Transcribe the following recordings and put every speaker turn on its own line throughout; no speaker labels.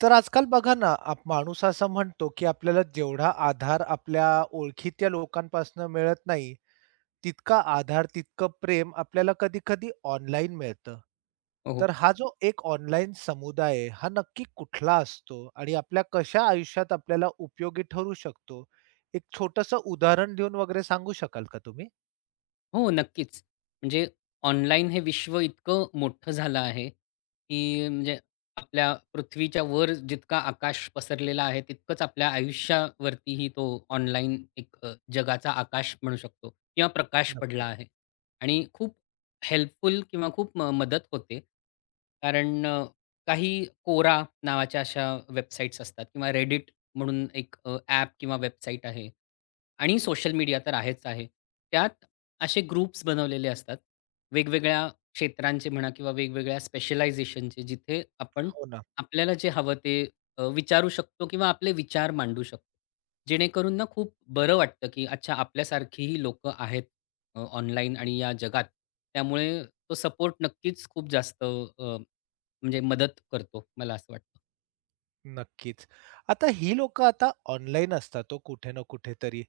तर आजकाल बघा ना, आप माणूस असा म्हणतो, की आपल्याला जेवढा आधार आपल्या ओळखीतल्या लोकांपासनं मिळत नाही, तितका आधार, तितकं प्रेम आपल्याला कधी-कधी ऑनलाईन मिळतं.
हो,
तर
हो,
हा जो एक ऑनलाईन समुदाय आहे, हा नक्की कुठला असतो आणि आपल्या कशा आयुष्यात आपल्याला उपयोगी ठरू शकतो? एक छोटंसं उदाहरण देऊन वगैरे सांगू शकाल का तुम्ही?
हो, नक्कीच. म्हणजे ऑनलाईन हे विश्व इतकं मोठं झालं आहे, की म्हणजे आपल्या पृथ्वीच्या वर जितका आकाश पसरलेला आहे, तितकंच आपल्या आयुष्यावरतीही तो ऑनलाईन एक जगाचा आकाश म्हणू शकतो किंवा प्रकाश पडला
नक्कीच.
आहे. आणि खूप हेल्पफुल किंवा खूप मदत होते. कारण काही Quora नावाच्या अशा वेबसाईट्स असतात किंवा Reddit म्हणून एक ॲप किंवा वेबसाईट आहे आणि सोशल मीडिया तर आहेच आहे. त्यात असे ग्रुप्स बनवलेले असतात. वेगवेगळ्या क्षेत्रांचे म्हणा किंवा वेगवेगळ्या स्पेशलायझेशनचे जिथे आपण
हो
आपल्याला जे हवं ते विचारू शकतो किंवा आपले विचार मांडू शकतो. जेणेकरून ना खूप बरं वाटतं, की अच्छा आपल्यासारखीही लोकं आहेत ऑनलाईन आणि या जगात. त्यामुळे तो सपोर्ट नक्कीच खूप जास्त म्हणजे मदत करतो, मला असं वाटतं.
नक्कीच. आता ही लोकं आता ऑनलाईन असतात तो कुठे ना कुठेतरी.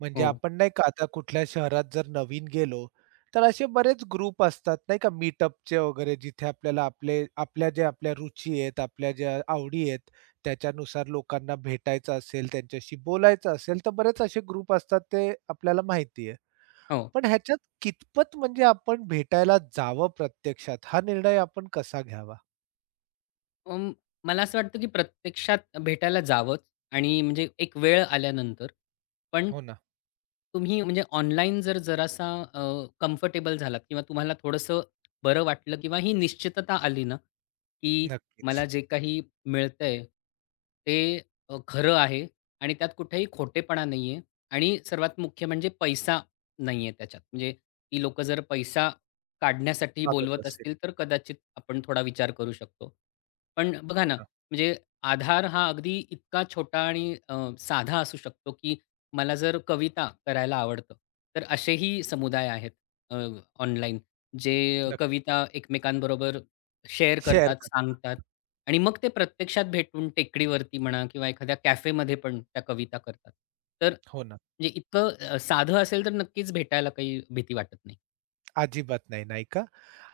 म्हणजे
हो,
आपण नाही का आता कुठल्या शहरात जर नवीन गेलो, तर असे बरेच ग्रुप असतात नाही का मीटअपचे वगैरे जिथे आपल्याला आपले आपल्या ज्या आपल्या रुची आहेत, आपल्या ज्या आवडी आहेत, त्याच्यानुसार लोकांना भेटायचं असेल, त्यांच्याशी बोलायचं असेल, तर बरेच असे ग्रुप असतात ते आपल्याला माहिती आहे.
हो.
पण ह्याच्यात कितपत म्हणजे आपण भेटायला जावं प्रत्यक्षात हा निर्णय आपण कसा घ्यावा?
अं, मला असं वाटतं की प्रत्यक्षात भेटायला जावंच आणि म्हणजे एक वेळ आल्यानंतर. पण
हो ना.
तुम्ही म्हणजे ऑनलाईन जर जरासा अ, कम्फर्टेबल झालात किंवा तुम्हाला थोडंसं बरं वाटलं किंवा ही निश्चितता आली ना, की
नक्कीच.
मला जे काही मिळतंय ते खरं आहे आणि त्यात कुठेही खोटेपणा नाहीये आणि सर्वात मुख्य म्हणजे पैसा नाहीये त्याच्यात. म्हणजे ती लोकं जर पैसा काढण्यासाठी
वागत
बोलवत
असेल.
असतील, तर कदाचित आपण थोडा विचार करू शकतो. पण बघा
हो
ना,
ना.
म्हणजे आधार हा अगदी इतका छोटा आणि साधा असू शकतो, की मला जर कविता करायला आवडतं, तर असेही समुदाय आहेत अ, ऑनलाईन, जे कविता एकमेकांबरोबर शेअर
शेअर
करतात,
कर.
सांगतात आणि मग ते प्रत्यक्षात भेटून टेकडीवरती म्हणा किंवा एखाद्या कॅफेमध्ये पण त्या कविता करतात. तर
हो ना.
म्हणजे इतकं साधं असेल, तर नक्कीच भेटायला काही भीती वाटत नाही.
अजिबात नाही, नाही का?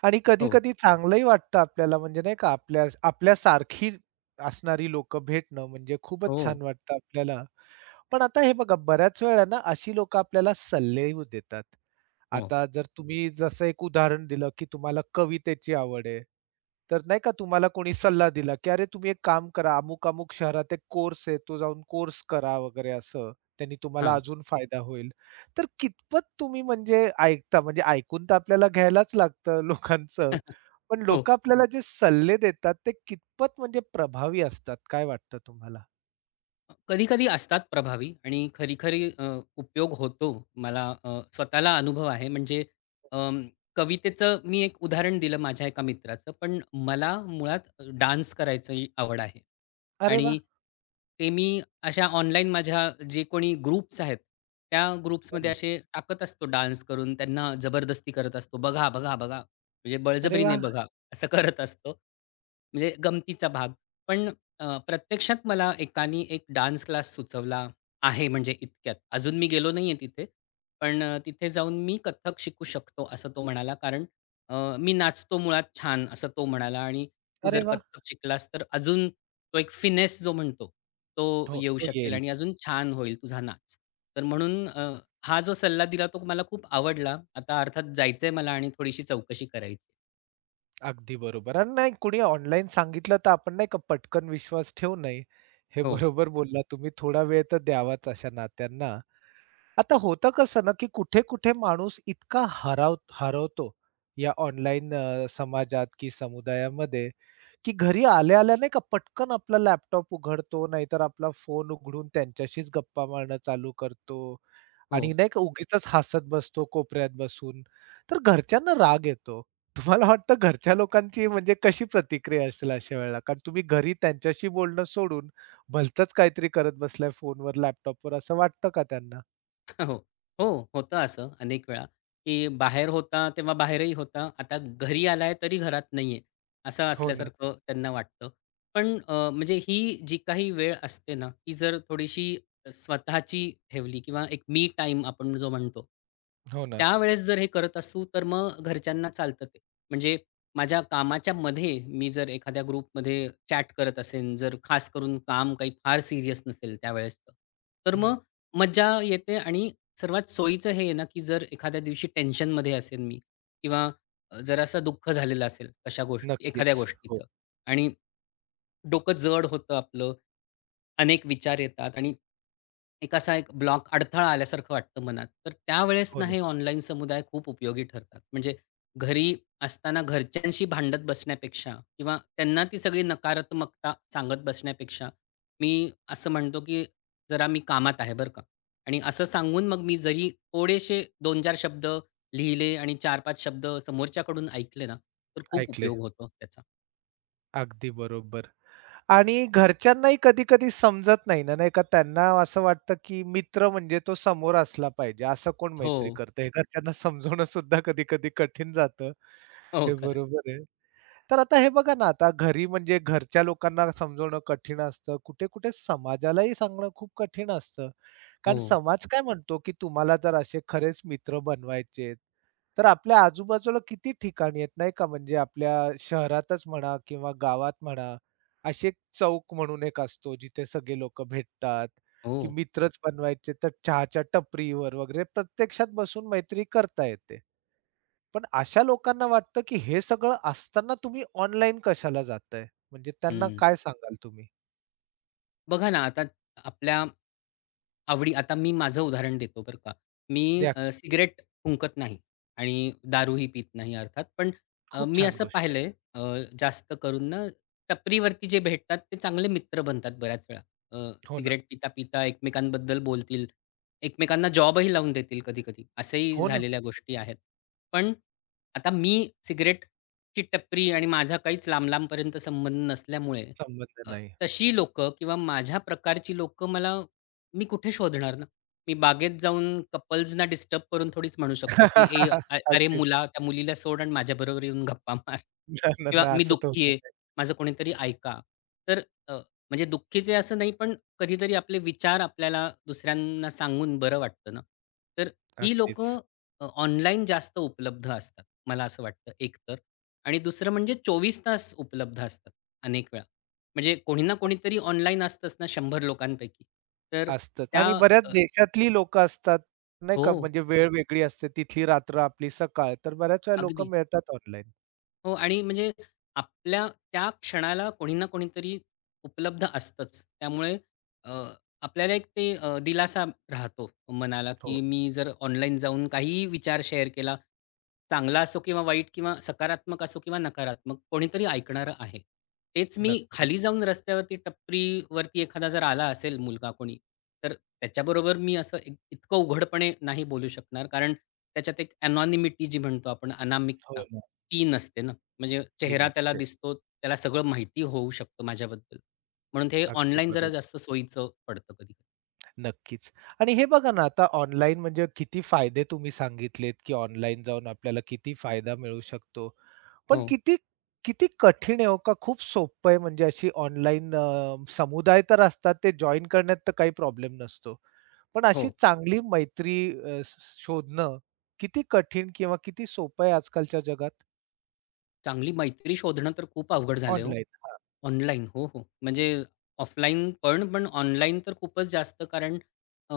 आणि
हो,
कधी-कधी चांगलंही वाटतं आपल्याला म्हणजे नाही का आपल्या आपल्यासारखी असणारी लोकं भेटणं म्हणजे खूपच छान
हो,
वाटतं आपल्याला. पण आता हे बघा बऱ्याच वेळा ना अशी लोकं आपल्याला सल्लेही देतात.
हो.
आता जर तुम्ही जसं एक उदाहरण दिलं, की तुम्हाला कवितेची आवड आहे. तर नाही का तुम्हाला कोणी सल्ला दिला, की "अरे तुम्ही एक काम करा, अमुक-अमुक शहरात एक कोर्स आहे, तो जाऊन कोर्स करा" वगैरे असं. त्यांनी तुम्हाला
हां.
अजून फायदा होईल. तर कितपत तुम्ही म्हणजे ऐकता? म्हणजे ऐकून तर आपल्याला घ्यायलाच लागतं लोकांचं. पण
हो.
लोकं आपल्याला जे सल्ले देतात ते कितपत म्हणजे प्रभावी असतात? काय वाटतं तुम्हाला?
कधी-कधी असतात प्रभावी आणि खरी-खरी उपयोग होतो. मला स्वतःला अनुभव आहे. म्हणजे अं, कवितेचं मी एक उदाहरण दिलं माझ्या एका मित्राचं. पण मला मुळात डान्स करायची आवड आहे.
"अरे वा,
आणि ते मी अशा ऑनलाईन माझ्या जे कोणी ग्रुप्स आहेत, त्या
हो
ग्रुप्समध्ये
ना.
असे टाकत असतो डान्स करून त्यांना जबरदस्ती करत असतो. बघा, बघा, बघा. म्हणजे
अरे वा,
बळजबरीने बघा असं करत असतो. म्हणजे गमतीचा भाग. पण प्रत्यक्षात मला एकानी एक डान्स क्लास सुचवला आहे म्हणजे इतक्यात. अजून मी गेलो नाहीये तिथे. पण तिथे जाऊन मी कथ्थक शिकू शकतो असं तो म्हणाला. कारण मी नाचतो मुळात छान असं तो म्हणाला आणि तू
अरे
जर
वा,
कथ्थक शिकलास तर अजून तो एक फिनेस जो म्हणतो, तो
हो,
येऊ
तो
शकेल
येईल.
आणि अजून छान होईल तुझा नाच. तर म्हणून हा जो सल्ला दिला तो मला खूप आवडला. आता अर्थात जायचंय मला आणि थोडीशी चौकशी करायची.
अगदी बरोबर. आणि नाही कुणी ऑनलाईन सांगितलं तर आपण नाही का पटकन विश्वास ठेवू नये. हे
हो,
बरोबर बोललात तुम्ही. थोडा वेळ तर द्यावाच अशा नात्यांना. आता होतं कसं ना, की कुठे-कुठे माणूस इतका हरवतो या ऑनलाईन समाजात की समुदायामध्ये की घरी आल्या-आल्या नाही का पटकन आपला लॅपटॉप उघडतो, नाहीतर आपला फोन उघडून त्यांच्याशीच गप्पा मारणं चालू करतो आणि
हो.
नाही का उगीचच हसत बसतो कोपऱ्यात बसून. तर घरच्यांना राग येतो. तुम्हाला वाटतं घरच्या लोकांची म्हणजे कशी प्रतिक्रिया असेल अशा वेळेला? कारण तुम्ही घरी त्यांच्याशी बोलणं सोडून भलतंच काहीतरी करत बसलाय फोनवर, लॅपटॉपवर असं वाटतं का त्यांना?
हो. हो, होतं असं अनेक वेळा, की बाहेर होता तेव्हा बाहेरही होता. आता घरी आलाय तरी घरात नाहीये, असं
हो ना,
असल्यासारखं त्यांना वाटतं. पण म्हणजे ही जी काही वेळ असते ना, ती जर थोडीशी स्वतःची ठेवली किंवा एक मी टाईम आपण जो म्हणतो,
हो ना.
त्यावेळेस जर हे करत असू तर मग घरच्यांना चालतं ते. म्हणजे माझ्या कामाच्या मध्ये मी जर एखाद्या ग्रुपमध्ये चॅट करत असेन, जर खास करून काम काही फार सीरियस नसेल त्यावेळेसचं, तर
हं,
मग मज्जा येते आणि सर्वात सोयीचं हे आहे ना, की जर एखाद्या दिवशी टेन्शनमध्ये असेल मी किंवा जरासं दुःख झालेलं असेल कशा गोष्टी एखाद्या
नक्कीच. हो,
गोष्टीचं आणि डोकं जड होतं आपलं अनेक विचार येतात आणि एक असा एक ब्लॉक अडथळा आल्यासारखं वाटतं मनात. तर त्यावेळेस
हो
ना
ना.
हे ऑनलाईन समुदाय खूप उपयोगी ठरतात. म्हणजे घरी असताना घरच्यांशी भांडत बसण्यापेक्षा किंवा त्यांना ती सगळी नकारात्मकता सांगत बसण्यापेक्षा, मी असं म्हणतो, की जरा मी कामात आहे बरं का आणि असं सांगून मग मी जरी थोडेसे 2-4 शब्द लिहिले आणि 4-5 शब्द समोरच्याकडून ऐकले ना, तर खूप
ऐकले.
उपयोग होतो त्याचा.
अगदी बरोबर. आणि घरच्यांनाही कधी-कधी समजत नाही ना, नाही का? त्यांना असं वाटतं, की मित्र म्हणजे तो समोर असला पाहिजे. असं कोण
हो.
मैत्री करतं? हे घरच्यांना समजवणं सुद्धा कधी-कधी कठीण जातं.
हो,
हे
खरंच.
बरोबर आहे. तर आता हे बघा ना, आता घरी म्हणजे घरच्या लोकांना समजवणं कठीण असतं. कुठे-कुठे समाजालाही सांगणं खूप कठीण असतं.
हो.
कारण समाज काय म्हणतो, की तुम्हाला जर असे खरेच मित्र बनवायचे तर आपल्या आजूबाजूला किती ठिकाणी आहेत नाही का, म्हणजे आपल्या शहरातच म्हणा किंवा गावात म्हणा, अशी एक चौक म्हणून एक असतो जिथे सगळे लोकं भेटतात,
हो.
की मित्रच बनवायचे तर चहाच्या टपरीवर वगैरे प्रत्यक्षात बसून मैत्री करता येते. पण अशा लोकांना वाटतं, की हे सगळं असताना तुम्ही ऑनलाईन कशाला जाताय? म्हणजे त्यांना
हं.
काय सांगाल तुम्ही?
बघा ना, आता आपल्या आवडी आता मी माझं उदाहरण देतो बरं का. मी
द्या की.
सिगारेट फुंकत नाही आणि दारूही पीत नाही अर्थात. पण
खूप
मी
छान
असं
गोष्ट आहे.
पाहिलंय अ, जास्त करून ना टपरीवरती जे भेटतात ते चांगले मित्र बनतात बऱ्याच वेळा.
हो ना.
सिगारेट पिता-पिता एकमेकांबद्दल बोलतील, एकमेकांना जॉबही लावून देतील कधी-कधी. असंही
हो ना.
झालेल्या गोष्टी आहेत. पण आता मी सिगारेटची टपरी आणि माझा काहीच लांब-लांबपर्यंत संबंध नसल्यामुळे
संबंध नाही.
तशी लोकं किंवा माझ्या प्रकारची लोकं मला मी कुठे शोधणार ना? मी बागेत जाऊन कपल्सना डिस्टर्ब करून थोडीच म्हणू शकतो, की "ए, अरे
अगदीच.
मुला, त्या मुलीला सोड आणि माझ्याबरोबर येऊन गप्पा मार."
ना, ना,
किंवा
ना,
"मी
असं तर होत
दुःखी आहे,
नाही.
माझं कोणीतरी ऐका." तर अ, म्हणजे दुःखीचे असं नाही, पण कधीतरी आपले विचार आपल्याला दुसऱ्यांना सांगून बरं वाटतं ना. तर ही
अगदीच.
लोकं ऑनलाईन जास्त उपलब्ध असतात, मला असं वाटतं एकतर आणि दुसरं म्हणजे 24 तास उपलब्ध असतात अनेक वेळा. म्हणजे कोणी ना कोणीतरी ऑनलाईन असतंच ना 100 लोकांपैकी. तर
असतंच
त्या
आणि बऱ्याच
अ,
देशातली लोकं असतात, नाही का,
हो,
म्हणजे वेळ वेगळी असते, तिथली रात्र आपली सकाळ. तर बऱ्याच वेळा लोकं
अगदी.
मिळतात ऑनलाईन.
हो आणि म्हणजे आपल्या त्या क्षणाला कोणी ना कोणीतरी उपलब्ध असतंच. त्यामुळे अ, आपल्याला एक ते दिलासा राहतो मनाला,
हो,
की मी जर ऑनलाईन जाऊन काहीही विचार शेअर केला, चांगला असो किंवा वाईट किंवा सकारात्मक असो किंवा नकारात्मक, कोणीतरी ऐकणारं आहे. तेच मी
नक्कीच.
खाली जाऊन रस्त्यावरती टपरीवरती एखादा जर आला असेल मुलगा कोणी, तर त्याच्याबरोबर मी असं इतकं उघडपणे नाही बोलू शकणार. कारण त्याच्यात एक एनॉनिमिटी जी म्हणतो आपण
हो
अनामिकता,
ना,
ती नसते ना. म्हणजे
ती
चेहरा त्याला
नसते.
दिसतो, त्याला सगळं माहिती होऊ शकतं माझ्याबद्दल. म्हणून ते
अगदी
ऑनलाईन जरा
बरोबर.
जास्त सोयीचं पडतं कधी
नक्कीच. आणि हे बघा ना, आता ऑनलाईन म्हणजे किती फायदे तुम्ही सांगितलेत, की ऑनलाईन जाऊन आपल्याला किती फायदा मिळू शकतो. पण
हो,
किती किती कठीण आहे हो का खूप सोपं आहे म्हणजे अशी ऑनलाईन समुदाय तर असतात ते जॉइन करण्यात तर काही प्रॉब्लेम नसतो. पण
हो.
अशी चांगली मैत्री अ, श शोधणं किती कठीण किंवा किती सोपं आहे आजकालच्या जगात?
चांगली मैत्री शोधणं तर खूप अवघड झालंय हो.
ऑनलाईन.
ऑनलाईन. हो, हो. म्हणजे ऑफलाईन पण ऑनलाईन तर खूपच जास्त कारण अ,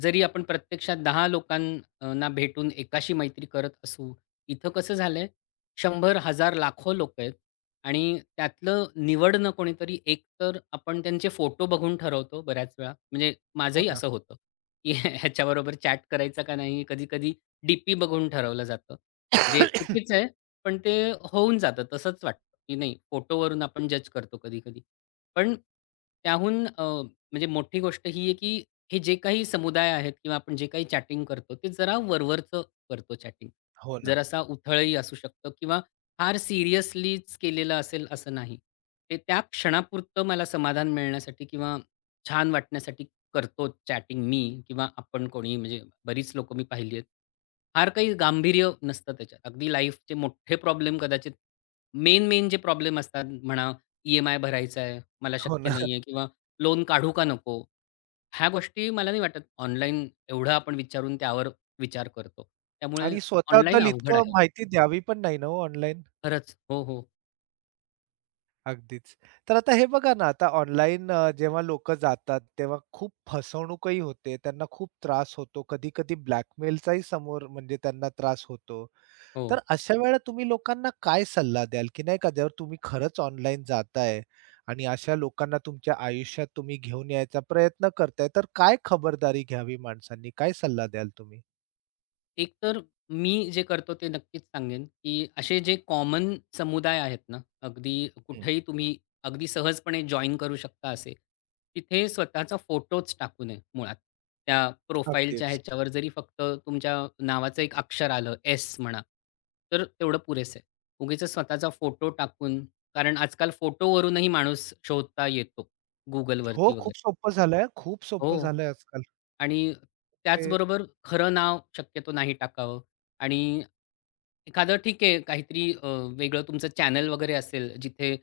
जरी आपण प्रत्यक्षात 10 लोकांना भेटून एकाशी मैत्री करत असू, इथं कसं झालंय 100, हजार लाखो लोकं आहेत आणि त्यातलं निवडणं कोणीतरी एक तर आपण त्यांचे फोटो बघून ठरवतो बऱ्याच वेळा. म्हणजे
हो
माझंही
ना,
असं होतं, की ह्याच्याबरोबर चॅट करायचा का नाही? कधी-कधी डी बघून ठरवलं जातं. जे चुकीचं आहे. पण ते होऊन जातं. तसंच वाटतं, की नाही फोटोवरून आपण जज करतो कधी-कधी. पण त्याहून म्हणजे मोठी गोष्ट ही आहे, की हे जे काही समुदाय आहेत किंवा आपण जे काही चॅटिंग करतो, ते जरा वरवरचं करतो चॅटिंग.
हो ना,
जरासा उथळही असू शकतं किंवा फार सिरियसलीच केलेलं असेल असं नाही. ते त्या क्षणापुरतं मला समाधान मिळण्यासाठी किंवा छान वाटण्यासाठी करतो चॅटिंग मी किंवा आपण कोणी म्हणजे बरीच लोकं मी पाहिली आहेत. फार काही गांभीर्य नसतं त्याच्यात. अगदी लाईफचे मोठे प्रॉब्लेम कदाचित मेन जे प्रॉब्लेम असतात म्हणा, ई-एम-आय भरायचा आहे, मला
हो
शक्य
ना.
नाही आहे किंवा लोन काढू का नको? ह्या गोष्टी मला नाही वाटत ऑनलाईन एवढं आपण विचारून त्यावर विचार करतो. त्यामुळे
आणि
ऑनलाईन
स्वतःबद्दल
अवघड
इतकं
आहे.
माहिती द्यावी पण नाही ना हो ऑनलाईन.
खरंच. हो, हो.
अगदीच. तर आता हे बघा ना, आता ऑनलाईन जेव्हा लोकं जातात, तेव्हा खूप फसवणूकही होते. त्यांना खूप त्रास होतो. कधी-कधी ब्लॅकमेलचाही समोर म्हणजे त्यांना त्रास होतो.
हो.
तर अशा वेळेला तुम्ही लोकांना काय सल्ला द्याल, की नाही का जर तुम्ही खरंच ऑनलाईन जाताय आणि अशा लोकांना तुमच्या आयुष्यात तुम्ही घेऊन यायचा प्रयत्न करताय, तर काय खबरदारी घ्यावी माणसांनी? काय सल्ला द्याल तुम्ही?
एक तर मी जे करतो ते नक्कीच सांगेन, की असे जे कॉमन समुदाय आहेत ना, अगदी
हं.
कुठेही तुम्ही अगदी सहजपणे जॉइन करू शकता असे, तिथे स्वतःचा फोटोच टाकू नये मुळात. त्या प्रोफाईलच्या
अगदीच.
ह्याच्यावर जरी फक्त तुमच्या नावाचं एक अक्षर आलं, एस म्हणा, तर तेवढं पुरेसं आहे. उगीचच स्वतःचा फोटो टाकून कारण आजकाल फोटोवरूनही माणूस शोधता येतो
हो,
Googleवरती वगैरे.
खूप सोपं झालंय. खूप सोपं
हो.
झालंय आजकाल.
आणि
ते
त्याचबरोबर खरं नाव शक्यतो नाही टाकावं आणि एखादं ठीक आहे काहीतरी वेगळं तुमचं चॅनल वगैरे असेल जिथे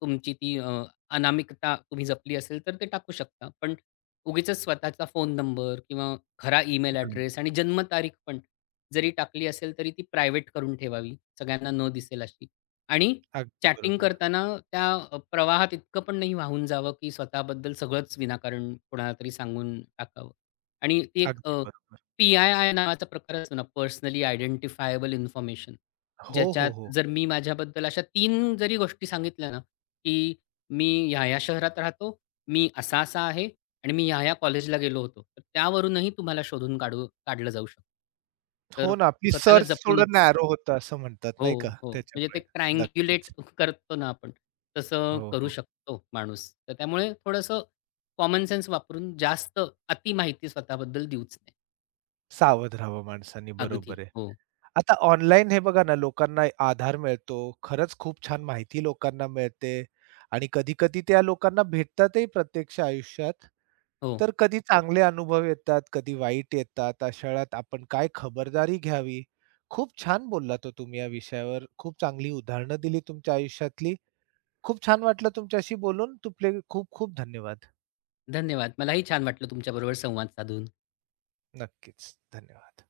तुमची ती अनामिकता तुम्ही जपली असेल तर ते टाकू शकता. पण उगीचच स्वतःचा फोन नंबर किंवा खरा ईमेल
हं.
ॲड्रेस आणि जन्मतारीख पण जरी टाकली असेल तरी ती प्रायव्हेट करून ठेवावी. सगळ्यांना न दिसेल अशी. आणि
अगदी
चॅटिंग
बरोबर.
करताना त्या प्रवाहात इतकं पण नाही वाहून जावं की स्वतःबद्दल सगळंच विनाकारण कोणाला तरी सांगून टाकावं. आणि ती एक
अगदी बरोबर.
पी-आय-आय नावाचा प्रकार असतो ना, पर्सनली आयडेंटिफायबल इन्फॉर्मेशन.
हो, हो,
ज्याच्यात
हो.
जर मी माझ्याबद्दल अशा तीन जरी गोष्टी सांगितल्या ना, की मी ह्या-ह्या शहरात राहतो, मी असा-असा आहे आणि मी ह्या-ह्या कॉलेजला गेलो होतो. तर त्यावरूनही तुम्हाला शोधून काढलं जाऊ शकतं.
हो
तर
ना, आपली
स्वतःला
सर्च थोडं
जपूनच
नॅरो होतं असं म्हणतात
हो,
नाही का?
हो. म्हणजे
त्याच्यामुळे.
ते ट्रायंग्युलेट
नक्कीच.
करतो ना आपण, तसं
हो,
करू
हो.
शकतो माणूस. तर त्यामुळे थोडंसं कॉमन सेन्स वापरून जास्त अति माहिती स्वतःबद्दल देऊच
सावध राहावं माणसांनी,
अगदी.
बरोबर आहे.
हो,
आता ऑनलाईन हे बघा ना, लोकांना आधार मिळतो. खरंच खूप छान माहिती लोकांना मिळते आणि कधी-कधी त्या लोकांना भेटतातही प्रत्यक्ष आयुष्यात.
हो.
तर कधी चांगले अनुभव येतात, कधी वाईट येतात. अशा वेळात आपण काय खबरदारी घ्यावी? खूप छान बोललात हो तुम्ही या विषयावर. खूप चांगली उदाहरणं दिली तुमच्या आयुष्यातली खूप छान वाटलं तुमच्याशी बोलून. तुपले खूप खूप धन्यवाद.
धन्यवाद. मलाही छान वाटलं तुमच्याबरोबर संवाद साधून.
नक्कीच. धन्यवाद.